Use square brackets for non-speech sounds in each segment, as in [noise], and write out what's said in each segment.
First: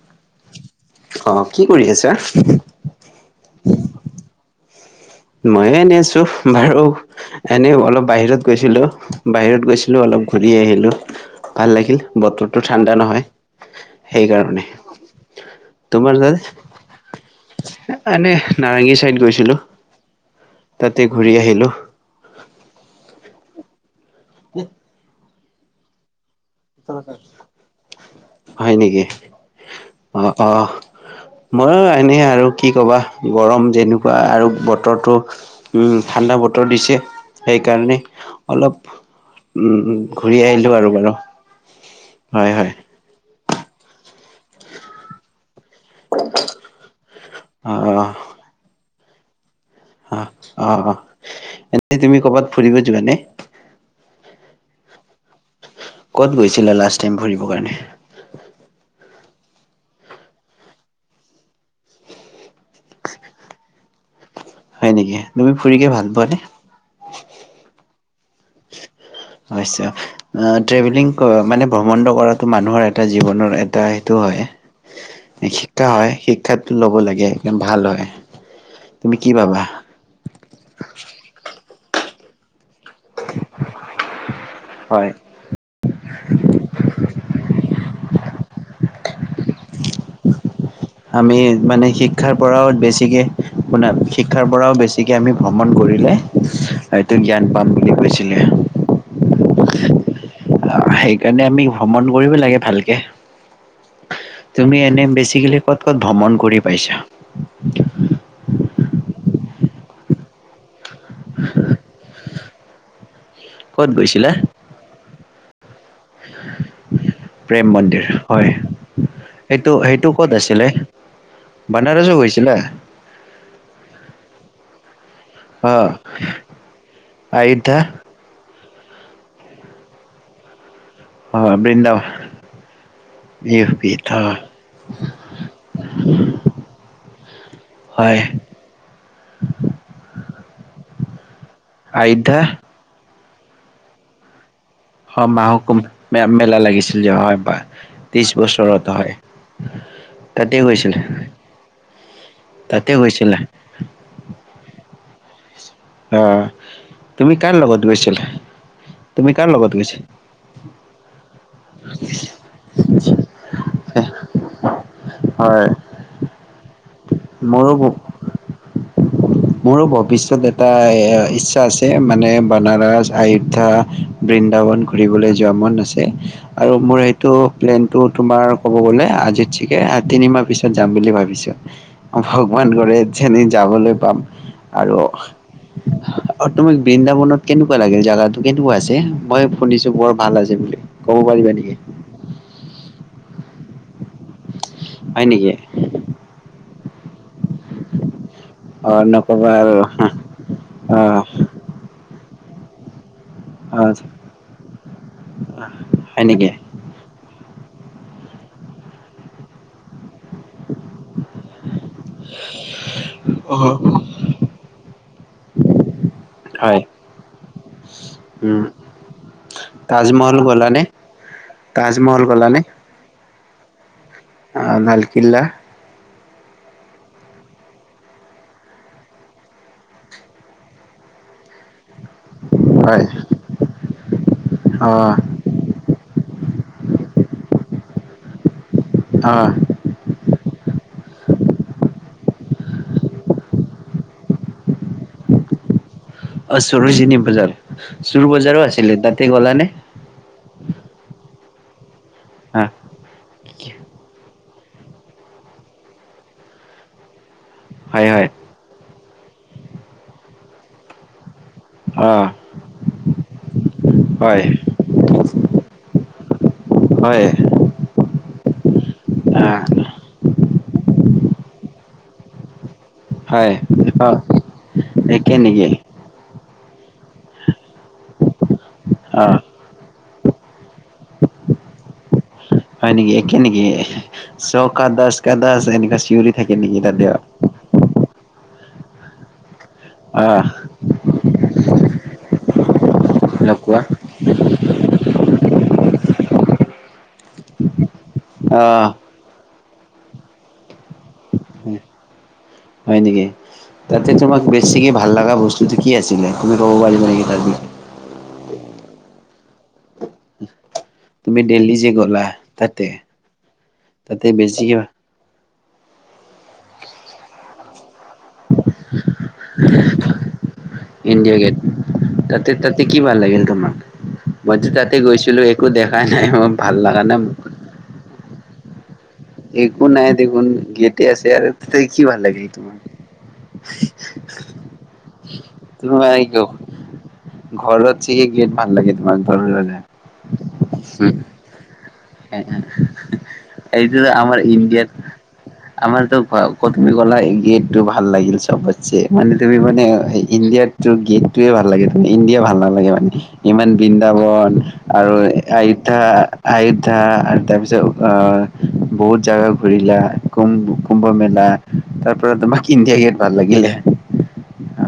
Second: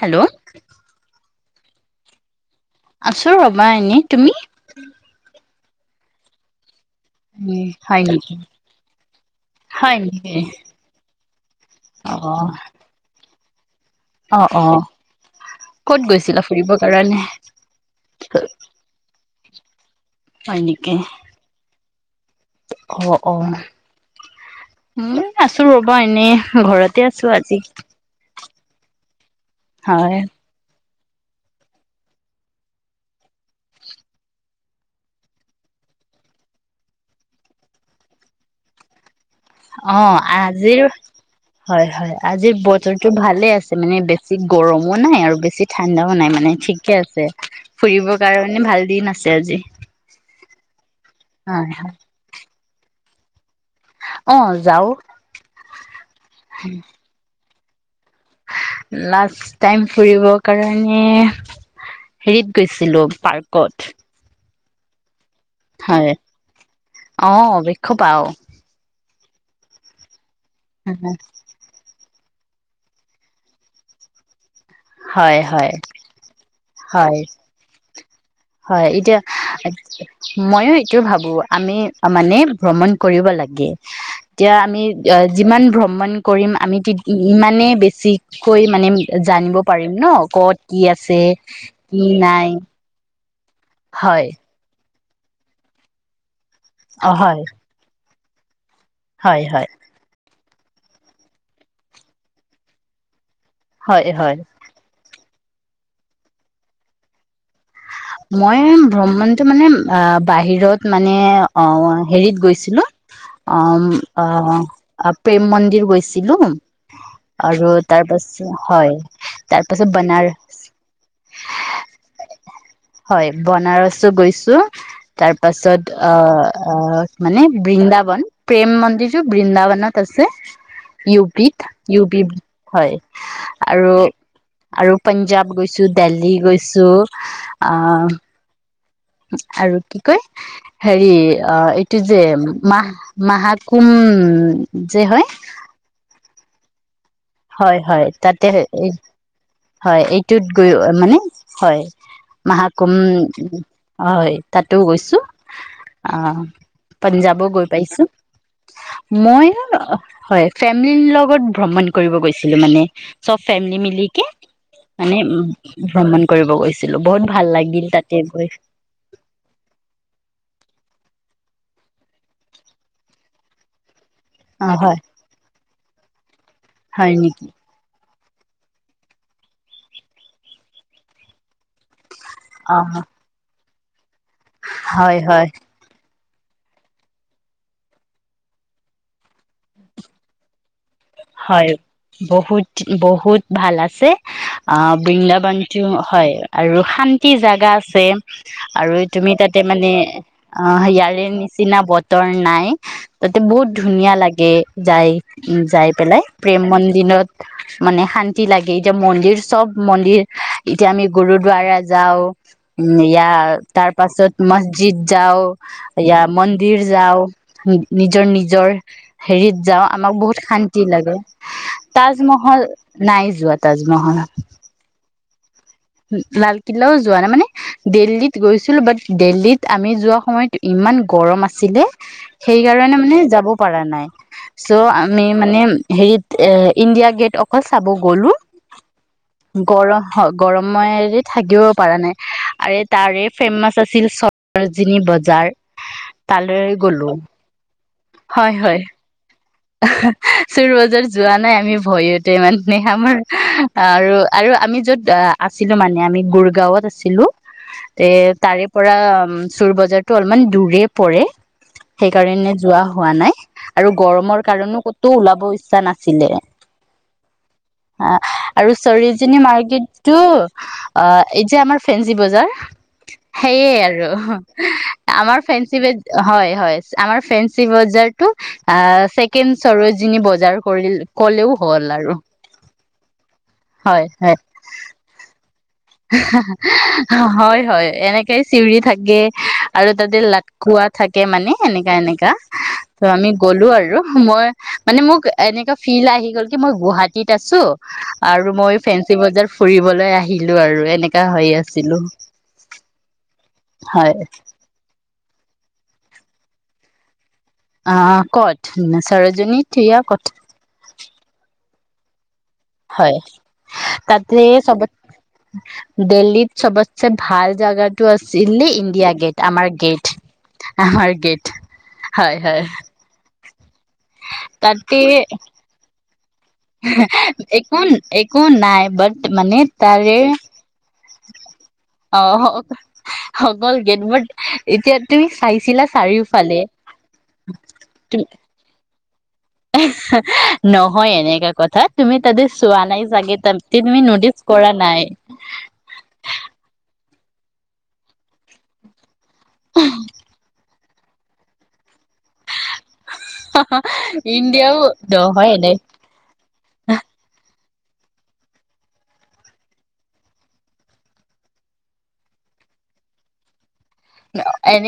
Hello. অ কি কৰি আছা? আছো ৰবা এনে তুমি? ময়ো এনে আছো বাৰু? এনে হয় অলপ নেকি বাহিৰত গৈছিলো বাহিৰত হয় গৈছিলো অলপ নেকি ঘূৰি আহিলো ভাল লাগিল অ বতৰটো ঠাণ্ডা নহয়। অ সেইকাৰণে, অ ক'ত তোমাৰ গৈছিলা ফুৰিবৰ কাৰণে [unintelligible] এনে নাৰেংগী চাইদ গৈ ছিলো হয় নেকি তাতে ঘূৰি আহিলোঁ। অ অ'। হম। আছোঁ ৰ'বা এনেই। ঘৰতে আছো আজি। হয় নেকি? হয় অ', অ'। ময়ো এনে আৰু কি কবা গৰম যেনেকুৱা আৰু বতৰটো উম ঠাণ্ডা বতৰ দিছে সেইকাৰণে অলপ। উম অ ঘূৰি আহিলো আজিৰ আৰু বাৰু। হয় হয় আজিৰ বতৰটো ভাল। ভালে আছে মানে বেছি গৰমো নাই আৰু বেছি ঠাণ্ডাও নাই মানে ঠিকে আছে, অ অ ফুৰিবৰ কাৰণে ভাল দিন আছে। আছে আজি। অ', অ'। হয় হয় এনেই তুমি কবাত ফুৰিব যোৱানে? অ' যাও। ক'ত গৈছিলা লাষ্ট টাইম ফুৰিব। [unintelligible] কাৰণে। লাষ্ট টাইম ফুৰিবৰ কাৰণে হেৰিত গৈছিলোঁ পাৰ্কত। হয় নেকি। তুমি ফুৰিকে ভাল পোৱানে? খু পাও। হৈছো ট্ৰেভেলিং কৰা মানে ভ্ৰমণটো কৰাত টো মানুহৰ এটা জীৱনৰ এটা সেইটো হয় হয় হয় শিক্ষা শিক্ষাটো ল'ব হয় লাগে ভাল হয়। হয়, তুমি এতিয়া কি ভাবা? ময়ো এইটো ভাবো আমি মানে ভ্ৰমণ কৰিব লাগে। এতিয়া আমি হয়। যিমান ভ্ৰমণ কৰিম আমি ইমানেই বেছিকৈ মানে জানি পাৰিম ন ক'ত আমি মানে কি শিক্ষাৰ নাই পৰাও বেছিকে মানে হয় শিক্ষাৰ পৰাও বেছি গতিকে আমি ভ্ৰমণ কৰিলে অ এইটো হয় জ্ঞান পাম বুলি কৈছে। [unintelligible] হয় হয় অ' সেইকাৰণে আমি ভ্ৰমণ কৰিব লাগে ভালকে। হয় হয় তুমি এনে বেছি [unintelligible] ভ্ৰমণ কৰি পাইছা মই ভ্ৰমণটো মানে অহ বাহিৰত মানে অহ হেৰিত গৈছ ছিলো অহ ক'ত গৈছিলা? -অহ। প্ৰেম মন্দিৰ গৈছি প্ৰেম মন্দিৰ হয়, তাৰ সেইটো পাছত সেইটো বনাৰ ক'ত আছিলে বানাৰসো গৈছিলা। হয় বনাৰসো গৈছো তাৰ অ পাছত অহ মানে আয়োধ্যা বৃন্দাবন প্ৰেম মন্দিৰটো বৃন্দাবনত আছে। ইউ অ বিত বৃন্দাবন ইউ বি হয় আৰু ইউপিত অ আৰু পাঞ্জাৱ গৈছো দেলহি গৈছো। আহ হয়। আৰু কি কয় হেৰি অহ এইটো যে আয়োধ্যা মাহ মাহাকুম হয় মাহাকুমভ। মেলা লাগিছে। হয় -হয় তাতে হয় হয় এইটোত তাতে গৈ গৈছিলে মানে হয় তাতে মাহাকুম গৈছিলে হয় তাতো গৈছো। ছো। অ আহ তুমি পাঞ্জাবো কাৰ গৈ লগত পাইছো গৈছিলা তুমি কাৰ মই লগত গৈছিলা হয় ফেমিলি লগত ভ্ৰমণ কৰিব গৈছিলো মানে চব ফেমিলি মিলিকে মানে উম হয় ভ্ৰমণ কৰিব গৈছি ছিলো বহুত ভাল লাগিল ময়ো তাতে গৈ। মোৰো ভৱিষ্যত এটা ইচ্ছা আছে মানে বনাৰস আয়োধ্যা অ বৃন্দাবন হয় ঘূৰিবলৈ যোৱা মন আছে। তে। আৰু মোৰ হয় এইটো নেকি প্লেনটো তোমাৰ ক'ব গ'লে আজি চিকে তিনিমাহ পিছত যাম বুলি ভাবিছো। ভগৱান অ কৰে যেনে যাবলৈ পাম। আৰু হয় হয় আৰু তোমাক বৃন্দাবনত কেনেকুৱা লাগিল জেগাটো কেনেকুৱা আছে মই শুনিছো বৰ ভাল আছে বুলি। ক'ব পাৰিবা হয়, নেকি? বহুত বহুত ভাল আছে! অ' হয় নেকি? বৃন্দাবানটিও হয় আৰু শান্তি জেগা আছে। আৰু অ' তুমি নক'বা তাতে আৰু মানে অ' ইয়াৰে নিচিনা বত তৰ নাই! তাতে বহুত অ' ধুনীয়া লাগে যাই, উম যাই হয় নেকি? প্ৰেম মন্দিৰত মানে শান্তি লাগে। এতিয়া মন্দিৰ চব মন্দিৰ এতিয়া আমি গুৰুদ্বাৰা যাওঁ উম এয়া তাৰ হয়, পাছত মছজিদ যাওঁ, এয়া মন্দিৰ যাওঁ নিজৰ উম। নিজৰ হেৰিত যাওঁ আমাক তাজমহল বহুত গ'লানে? শান্তি তাজমহল নাই নাই যোৱা তাজমহল। অ' লাল কিলা লালকিল্লাও যোৱা নাই মানে দিল্লীত গৈছিলো বাট দিল্লীত আমি যোৱা সময়ত ইমান গৰম আছিলে! সেই কাৰণে হয় মানে যাব পাৰা নাই অ চ' আমি মানে হেৰিত এ ইণ্ডিয়া গেট অকল চাব গ'লো। অ গৰম হওক। গৰমৰে থাকিব পৰা নাই আৰু তাৰে ফেমাচ আছিল সৰোজীনী বজাৰ। অ' তালৈ গ'লো চৰুজীনী বজাৰ চোৰ হয় বজাৰো হয় আছিলে তাতে গ'লা নে? চোৰ বজাৰ যোৱা নাই আমি ভয়ত ইমান অ দিনে আমাৰ আৰু আৰু আমি য'ত আছিলো মানে আমি গুৰগাঁৱত আছিলো। হয় তে হয় তাৰে পৰা চুৰ বজাৰতটো অলমান দূৰে পৰে। অ সেইকাৰণে যোৱা হোৱা নাই আৰু গৰমৰ হয় কাৰণে ক'তো ওলাব ইচ্ছা নাছিলে হয় অ' আৰু চৰোজনী অ মাৰ্কেতটো। অ' এই যে আমাৰ ফেনচি বজাৰ! হয় সেইয়ে আৰু অ একে আমাৰ নেকি ফেঞ্চি বেজ হয়-হয়। আমাৰ ফ্ৰে বজাৰ টো অ সৰজনী বজাৰ কৰি ক'লেও হ'ল আৰু হয় নেকি একে নেকি চৌকা দশ কাঁ দশ হয়-হয় এনেকেই। চিঞৰি থাকে। আৰু তাতে আহ লাকখুৱা থাকে। কে মানে এনেকা-এনেকা। ত আমি লগ গ'লো পোৱা আৰু মই। মানে মোক এনেকুৱা ফিল আহি গ'ল কি মই গুৱাহাটীত আছোঁ। আৰু মই আহ ফেঞ্চি বজাৰ। ফুৰিবলৈ আহিল। লো আৰু। হয় নেকি তাতে হয় তোমাক বেছিকে ভাল লগা বস্তু। কি আছিলে তুমি কব পাৰিবা। অ ক'ত চৰজনীত। থিয়া কথা। জি গ'লা। তাতে হয়, তাতে চবত দিল্লীত চবতচে ভাল। জগাত ইণ্ডিয়া গেট হয় হয় তাতে-তাতে কি ভাল লাগিল তোমাক, মইতো তাতে গৈছিলোঁ একো দেখা নাই। মই ভাল লগা নাই মোক। একো-একো নাই বাত। একো নাই দেখোন গেটেই আছে আৰু তাতে কি ভাল অ লাগিল তোমাৰ অকল গেট বাট এতিয়া তুমি চাইছিলা চাৰিওফালে ঘৰত তুমি চাগে গেট ভাল লাগে তোমাৰ। নহয় এনেকা কথাত। তুমি তাতে চোৱা নাই চাগে তাতে সেইটো তুমি নটিচ আমাৰ কৰা ইণ্ডিয়াত নাই। গেট টো ভাল লাগিলিছে। চব পাছে মানে তুমি মানে ইণ্ডিয়ান। টো গেটটোৱে ভাল লাগে ইণ্ডিয়া ভাল নালাগে। মানে ইমান বৃন্দাবন ইণ্ডিয়াও আৰু নহয় এনে আয়োধ্যা আয়ু ত [unintelligible] তাৰপিছত আহ বহুত জাগা ঘূৰিলা কুম কুম্ভ মেলা তাৰ পৰা তোমাক ইণ্ডিয়া গেট ভাল লাগিলে।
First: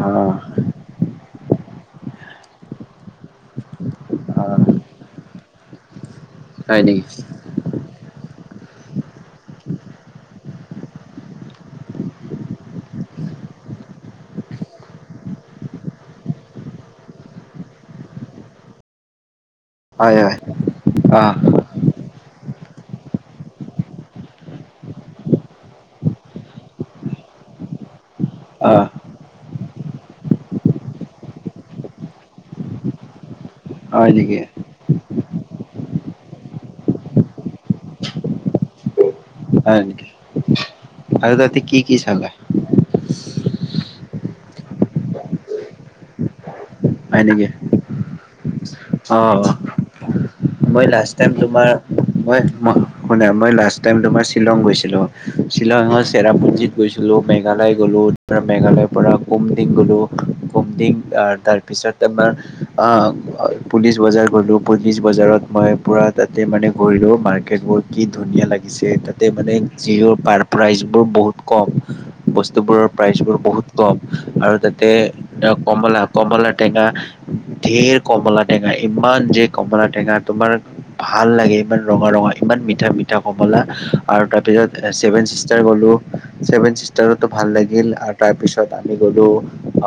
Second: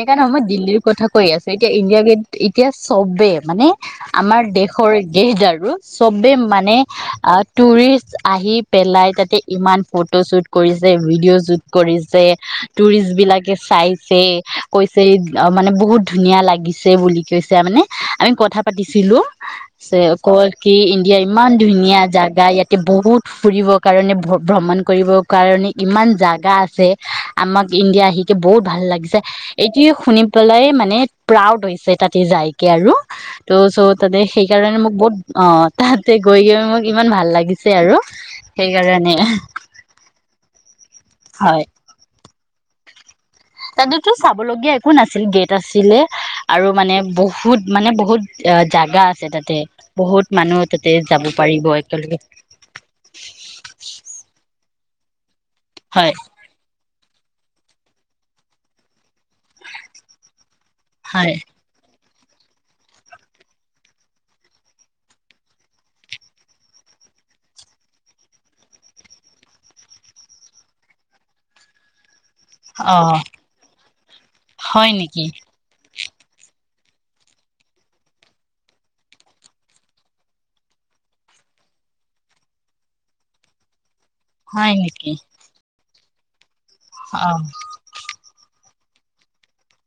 অ নহয় দিল্লীৰ কথা কৈ আছোঁ। এতিয়া ইণ্ডিয়া গেট ইতিয়া। চবে মানে অ আমাৰ দেশৰ গেহজাৰ। ৰজ [unintelligible] চবে মানে হয় নেকি টুৰিষ্ট আহি পেলাই তাতে ইমান ফটো শ্বুট। কৰিছে ভিডিঅ' শুট কৰিছে, টুৰিষ্ট বিলাকে চাই ছে, কৈছে অ -মানে বহুত ধুনীয়া লাগিছে বুলি কৈছে মানে, আমি কথা পাতিছিলো। [unintelligible] হয় হয় কল কি ইণ্ডিয়াৰ অ ইমান ধুনীয়া জাগা ইয়াত এতিয়া বহুত ফুৰিবৰ কাৰণে ভ্ৰমণ কৰিবৰ কাৰণে ইমান জাগা আছে, আমাক ইণ্ডিয়া আহিকে বহুত অ ভাল লাগিছে। এইটোৱেই শুনি পেলাই মানে- প্ৰাউড হৈছে তাতে যাইকে আৰু ত- চ' হয় তাতে নেকি সেইকাৰণে মোক বহুত অ ততে [unintelligible] কিমান ভাল লাগিছে আৰু, সেইকাৰণে। হয় নেকি আৰু তাতে কি কি চালা। [inaudible] তাততো চাব লগগীয়া একো নাছিল গেট আছিলে আৰু মানে হয় নেকি বহুত মানে বহুত এ জাগা অ আছে অ তাতে, বহুত মানুহ মই তাতে লাষ্ট যাব টাইম পাৰিব তোমাৰ একেলগে। মই [unintelligible] শ্বিলংৰ হয় চেৰাপুঞ্জীত গৈছি [unintelligible] মেঘালয় গ'লো, মেঘালয়ৰ পৰা কুম দিন গলো, কুম দিন হয় তাৰ-তাৰ [unintelligible] আহ পুলিচ বজাৰ গলো পুলিচ বজাৰত মই পুৰা তাতে মানে গলো মাৰ্কেট বোৰ কি ধুনীয়া লাগিছে তাতে মানে জিঅৰ পাৰ প্ৰাইচ বোৰ বহুত কম। বস্তুবোৰৰ অ প্ৰাইচবোৰ বহুত কম আৰু তাতে হয় নেকি কম লাভ [unintelligible] টেঙা, ঢেৰ কমলা টেঙা ইমান যে কমলা টেঙা তোমাৰ ভাল লাগে ইমান ৰঙা ৰঙা ইমান মিঠা মিঠা কমলা। আৰু তাৰ হয় পিছত নেকি ছেভেন চিষ্টাৰ গ'লো। ছেভেন চিষ্টাৰোতো অ ভাল লাগিল আৰু তাৰপিছত [unintelligible] গলো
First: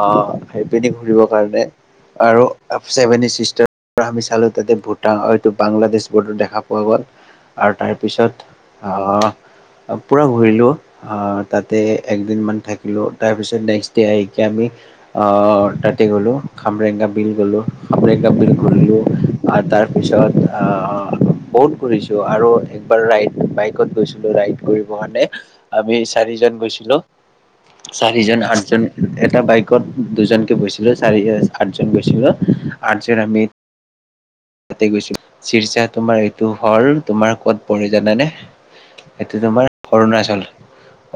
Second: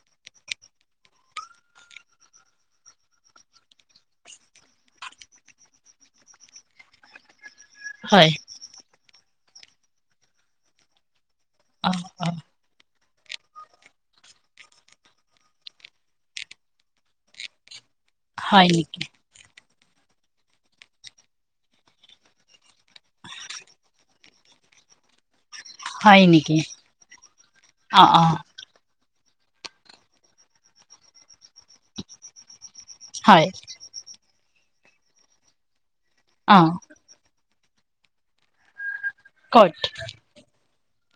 অ সেইপিনি ঘুৰিবৰ কাৰণে। আৰু চেভেনিচিষ্টাৰ- আমি চালো তাতে ভূটান হয়তটো বাংলাদেশ বৰ্ডৰ দেখা পোৱা গ'ল। আৰু হয় তাৰপিছত পুৰা ঘূৰিলোঁ তাতে অ অ একদিনমান থাকিলোঁ। তাৰপিছত নেক্সট ডে আহিকে আমি আহ তাতে গ'লোঁ। খামৰেঙা বিল গ'লোঁ। খামৰেঙা বিল হয় ঘূৰিলো নেকি আৰু তাৰ তাৰ পিছত, আঁ বহুত ঘূৰিছো আৰু একবাৰ ৰাইড বাইকত গৈছিলোঁ ৰাইড কৰিব কাৰণে। আমি হয় চাৰিজন নেকি গৈছিলোঁ, অ অ চাৰিজন আঠজন এটা বাইকত দুজনকে গৈছিলোঁ। চাৰিজন আছিলে। আঠজন গৈছিলোঁ। আঠজন আমি হয় তাতে গৈছোঁ। ছিৰচাত তোমাৰ এইটো অ হ'ল, তোমাৰ ক'ত পৰে জানা নে? এইটো তোমাৰ ক'ত অৰুণাচল।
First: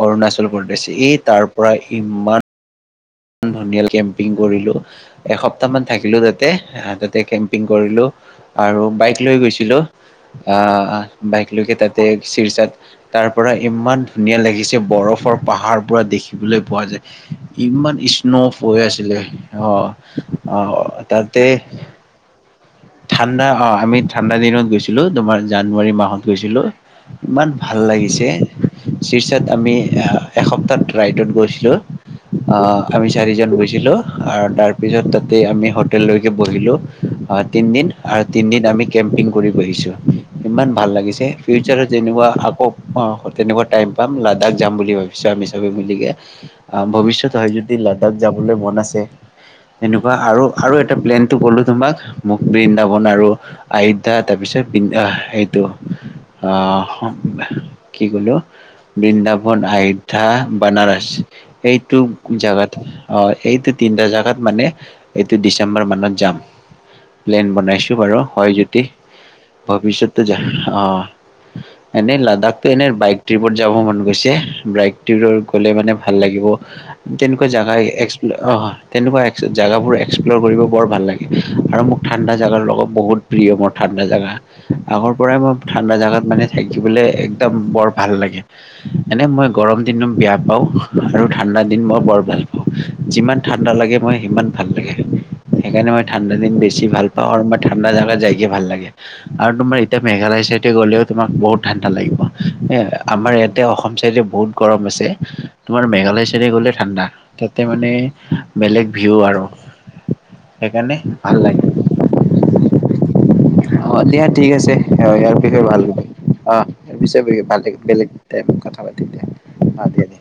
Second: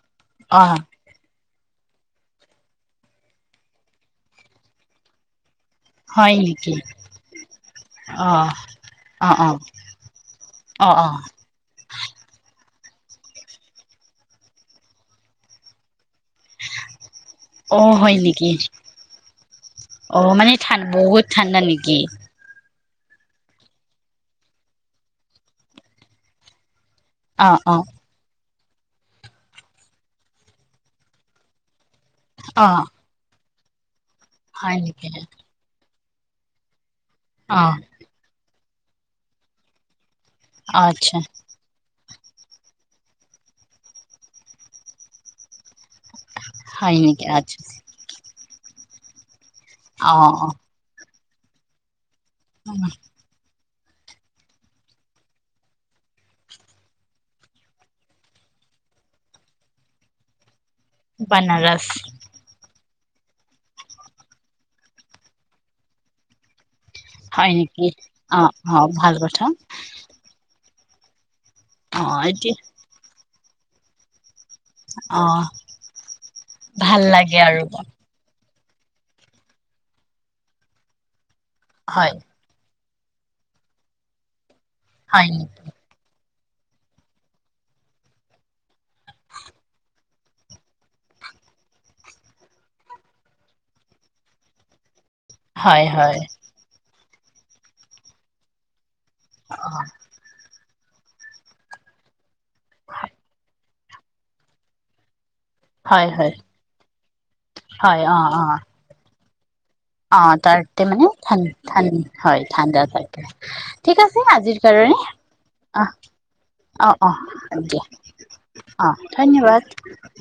অৰুণাচল অ প্ৰদেশ। এই তাৰ প্ৰায় ইমান ধনিয়াল কেম্পিং কৰিলোঁ। এসপ এসপ্তাহমান থাকিলোঁ হয় তাতে। নেকি হা! তাতে কেম্পিং কৰিলোঁ অ আৰু বাইক অ লৈ অ গৈছিলোঁ। অ আঁ অ বাইক লৈকে তাতে ছিৰচাট তাৰ পৰা ইমান ধুনীয়া লাগিছে, বৰফৰ পাহাৰ পুৰা দেখি দেখিবলৈ পোৱা যায়। অ ইমান হয় নেকি স্নোফল হৈ আছিলে। অ'! মানে ঠান অ'! বহুত তাতে ঠাণ্ডা নেকি ঠাণ্ডা হয়, আমি ঠাণ্ডা দিনত গৈছিলোঁ। তোমাৰ জানুৱাৰী মাহত গৈছিলোঁ। ইমান অ অ ভাল লাগিছে! ছিৰচাত আমি এসপ্তাহত ৰাইডত গৈছিলোঁ। অ'! ৰিজাল্ট ওলাইছিলোঁ আৰু তাৰ হয় নেকি পিছত তাতে আমি হো হোটেললৈকে বহিলোঁ। অ'! তিনদিন আৰু তিনদিন আমি কেম্পিং কৰিব আহিছোঁ। ইমান ভাল আচ্ছা লাগিছে! ফিউচাৰত যেনেকুৱা, আকৌ, অ'! তেনেকুৱা টাইম পাম লাডাখ যাম বুলি ভাবিছোঁ, আমি চবে মিলিগে। অ'! হয় নেকি ভৱিষ্যত হয় আচ্ছা যদি লাডাখ যাবলৈ মন আছে। এনেকুৱা অ আৰু অ আৰু এটা প্লেন বোলো তোমাক মোক বৃন্দাবন আৰু আয়োধ্যা তাৰপিছত বৃন সেইটো আহ সম কি ক'লো? বৃন্দাবন, আয়োধ্যা বানাৰস। বানাৰস সেইটো তাত অ এইটো তিনিটা জাগাত মানে, এইটো ডিচেম্বৰ মানত যাম। প্লেন হয় নেকি বনাইছোঁ বাৰু অ হয় অ যদি ভাল কথা ভৱিষ্যতে যা অ। অ এনে এতিয়া লাডাখটো এনে বাইক ট্ৰিপত যাব মন গৈছে। অ ব্ৰাইকটিৰৰ গ'লে মানে ভাল লাগিব। ভাল লাগে তেনেকুৱা আৰু জাগাই এ-এক্সপ্ল'ৰ অহ। তেনেকুৱা এক্স জাগাবোৰ এক্সপ্ল'ৰ কৰিব বৰ ভাল লাগে। আৰু মোক হয় ঠাণ্ডা জাগাৰ লগত বহুত প্ৰিয় মোৰ ঠাণ্ডা জাগা। আগৰ হয় পৰাই মই নেকি ঠাণ্ডা জাগাত মানে থাকিবলৈ একদম বৰ ভাল লাগে, এনে মই গৰম দিনো বেয়া পাওঁ আৰু ঠাণ্ডা দিন মই বৰ ভাল পাওঁ, যিমান ঠাণ্ডা লাগে মই সিমান ভাল লাগে। হয় সেইকাৰণে মই হয় ঠাণ্ডা দিন বেছি ভাল অৰ বা ঠাণ্ডা জাগাত যায়কি ভাল লাগে। আৰু তোমাৰ এতিয়া মেঘালয় চাইড তে গ'লেও তোমাক বহুত ঠাণ্ডা লাগিব এ আমাৰ ইয়াতে অসম চাইডে বহুত গৰম আছে। তোমাৰ হয় মেঘালয় হয় তেনে গ'লে ঠাণ্ডা, তাতে মানে বেলেগ ভিউ আৰু। অহ, তাৰতে সেইকাৰণে মানে ভাল ঠান লাগে ঠান হয় ঠাণ্ডা পাই, অ ঠিক আছে দিয়া ঠিক আজিৰ আছে কাৰণে ইয়াৰ বিষয়ে অহ, ভালকৈ অ ইয়াৰ অহ, পিছে অহ, বেলেগ দিয়া বেলেগ টাইমত কথা অহ, পাতিম দিয়া ধন্যবাদ। অ দিয়া দিয়া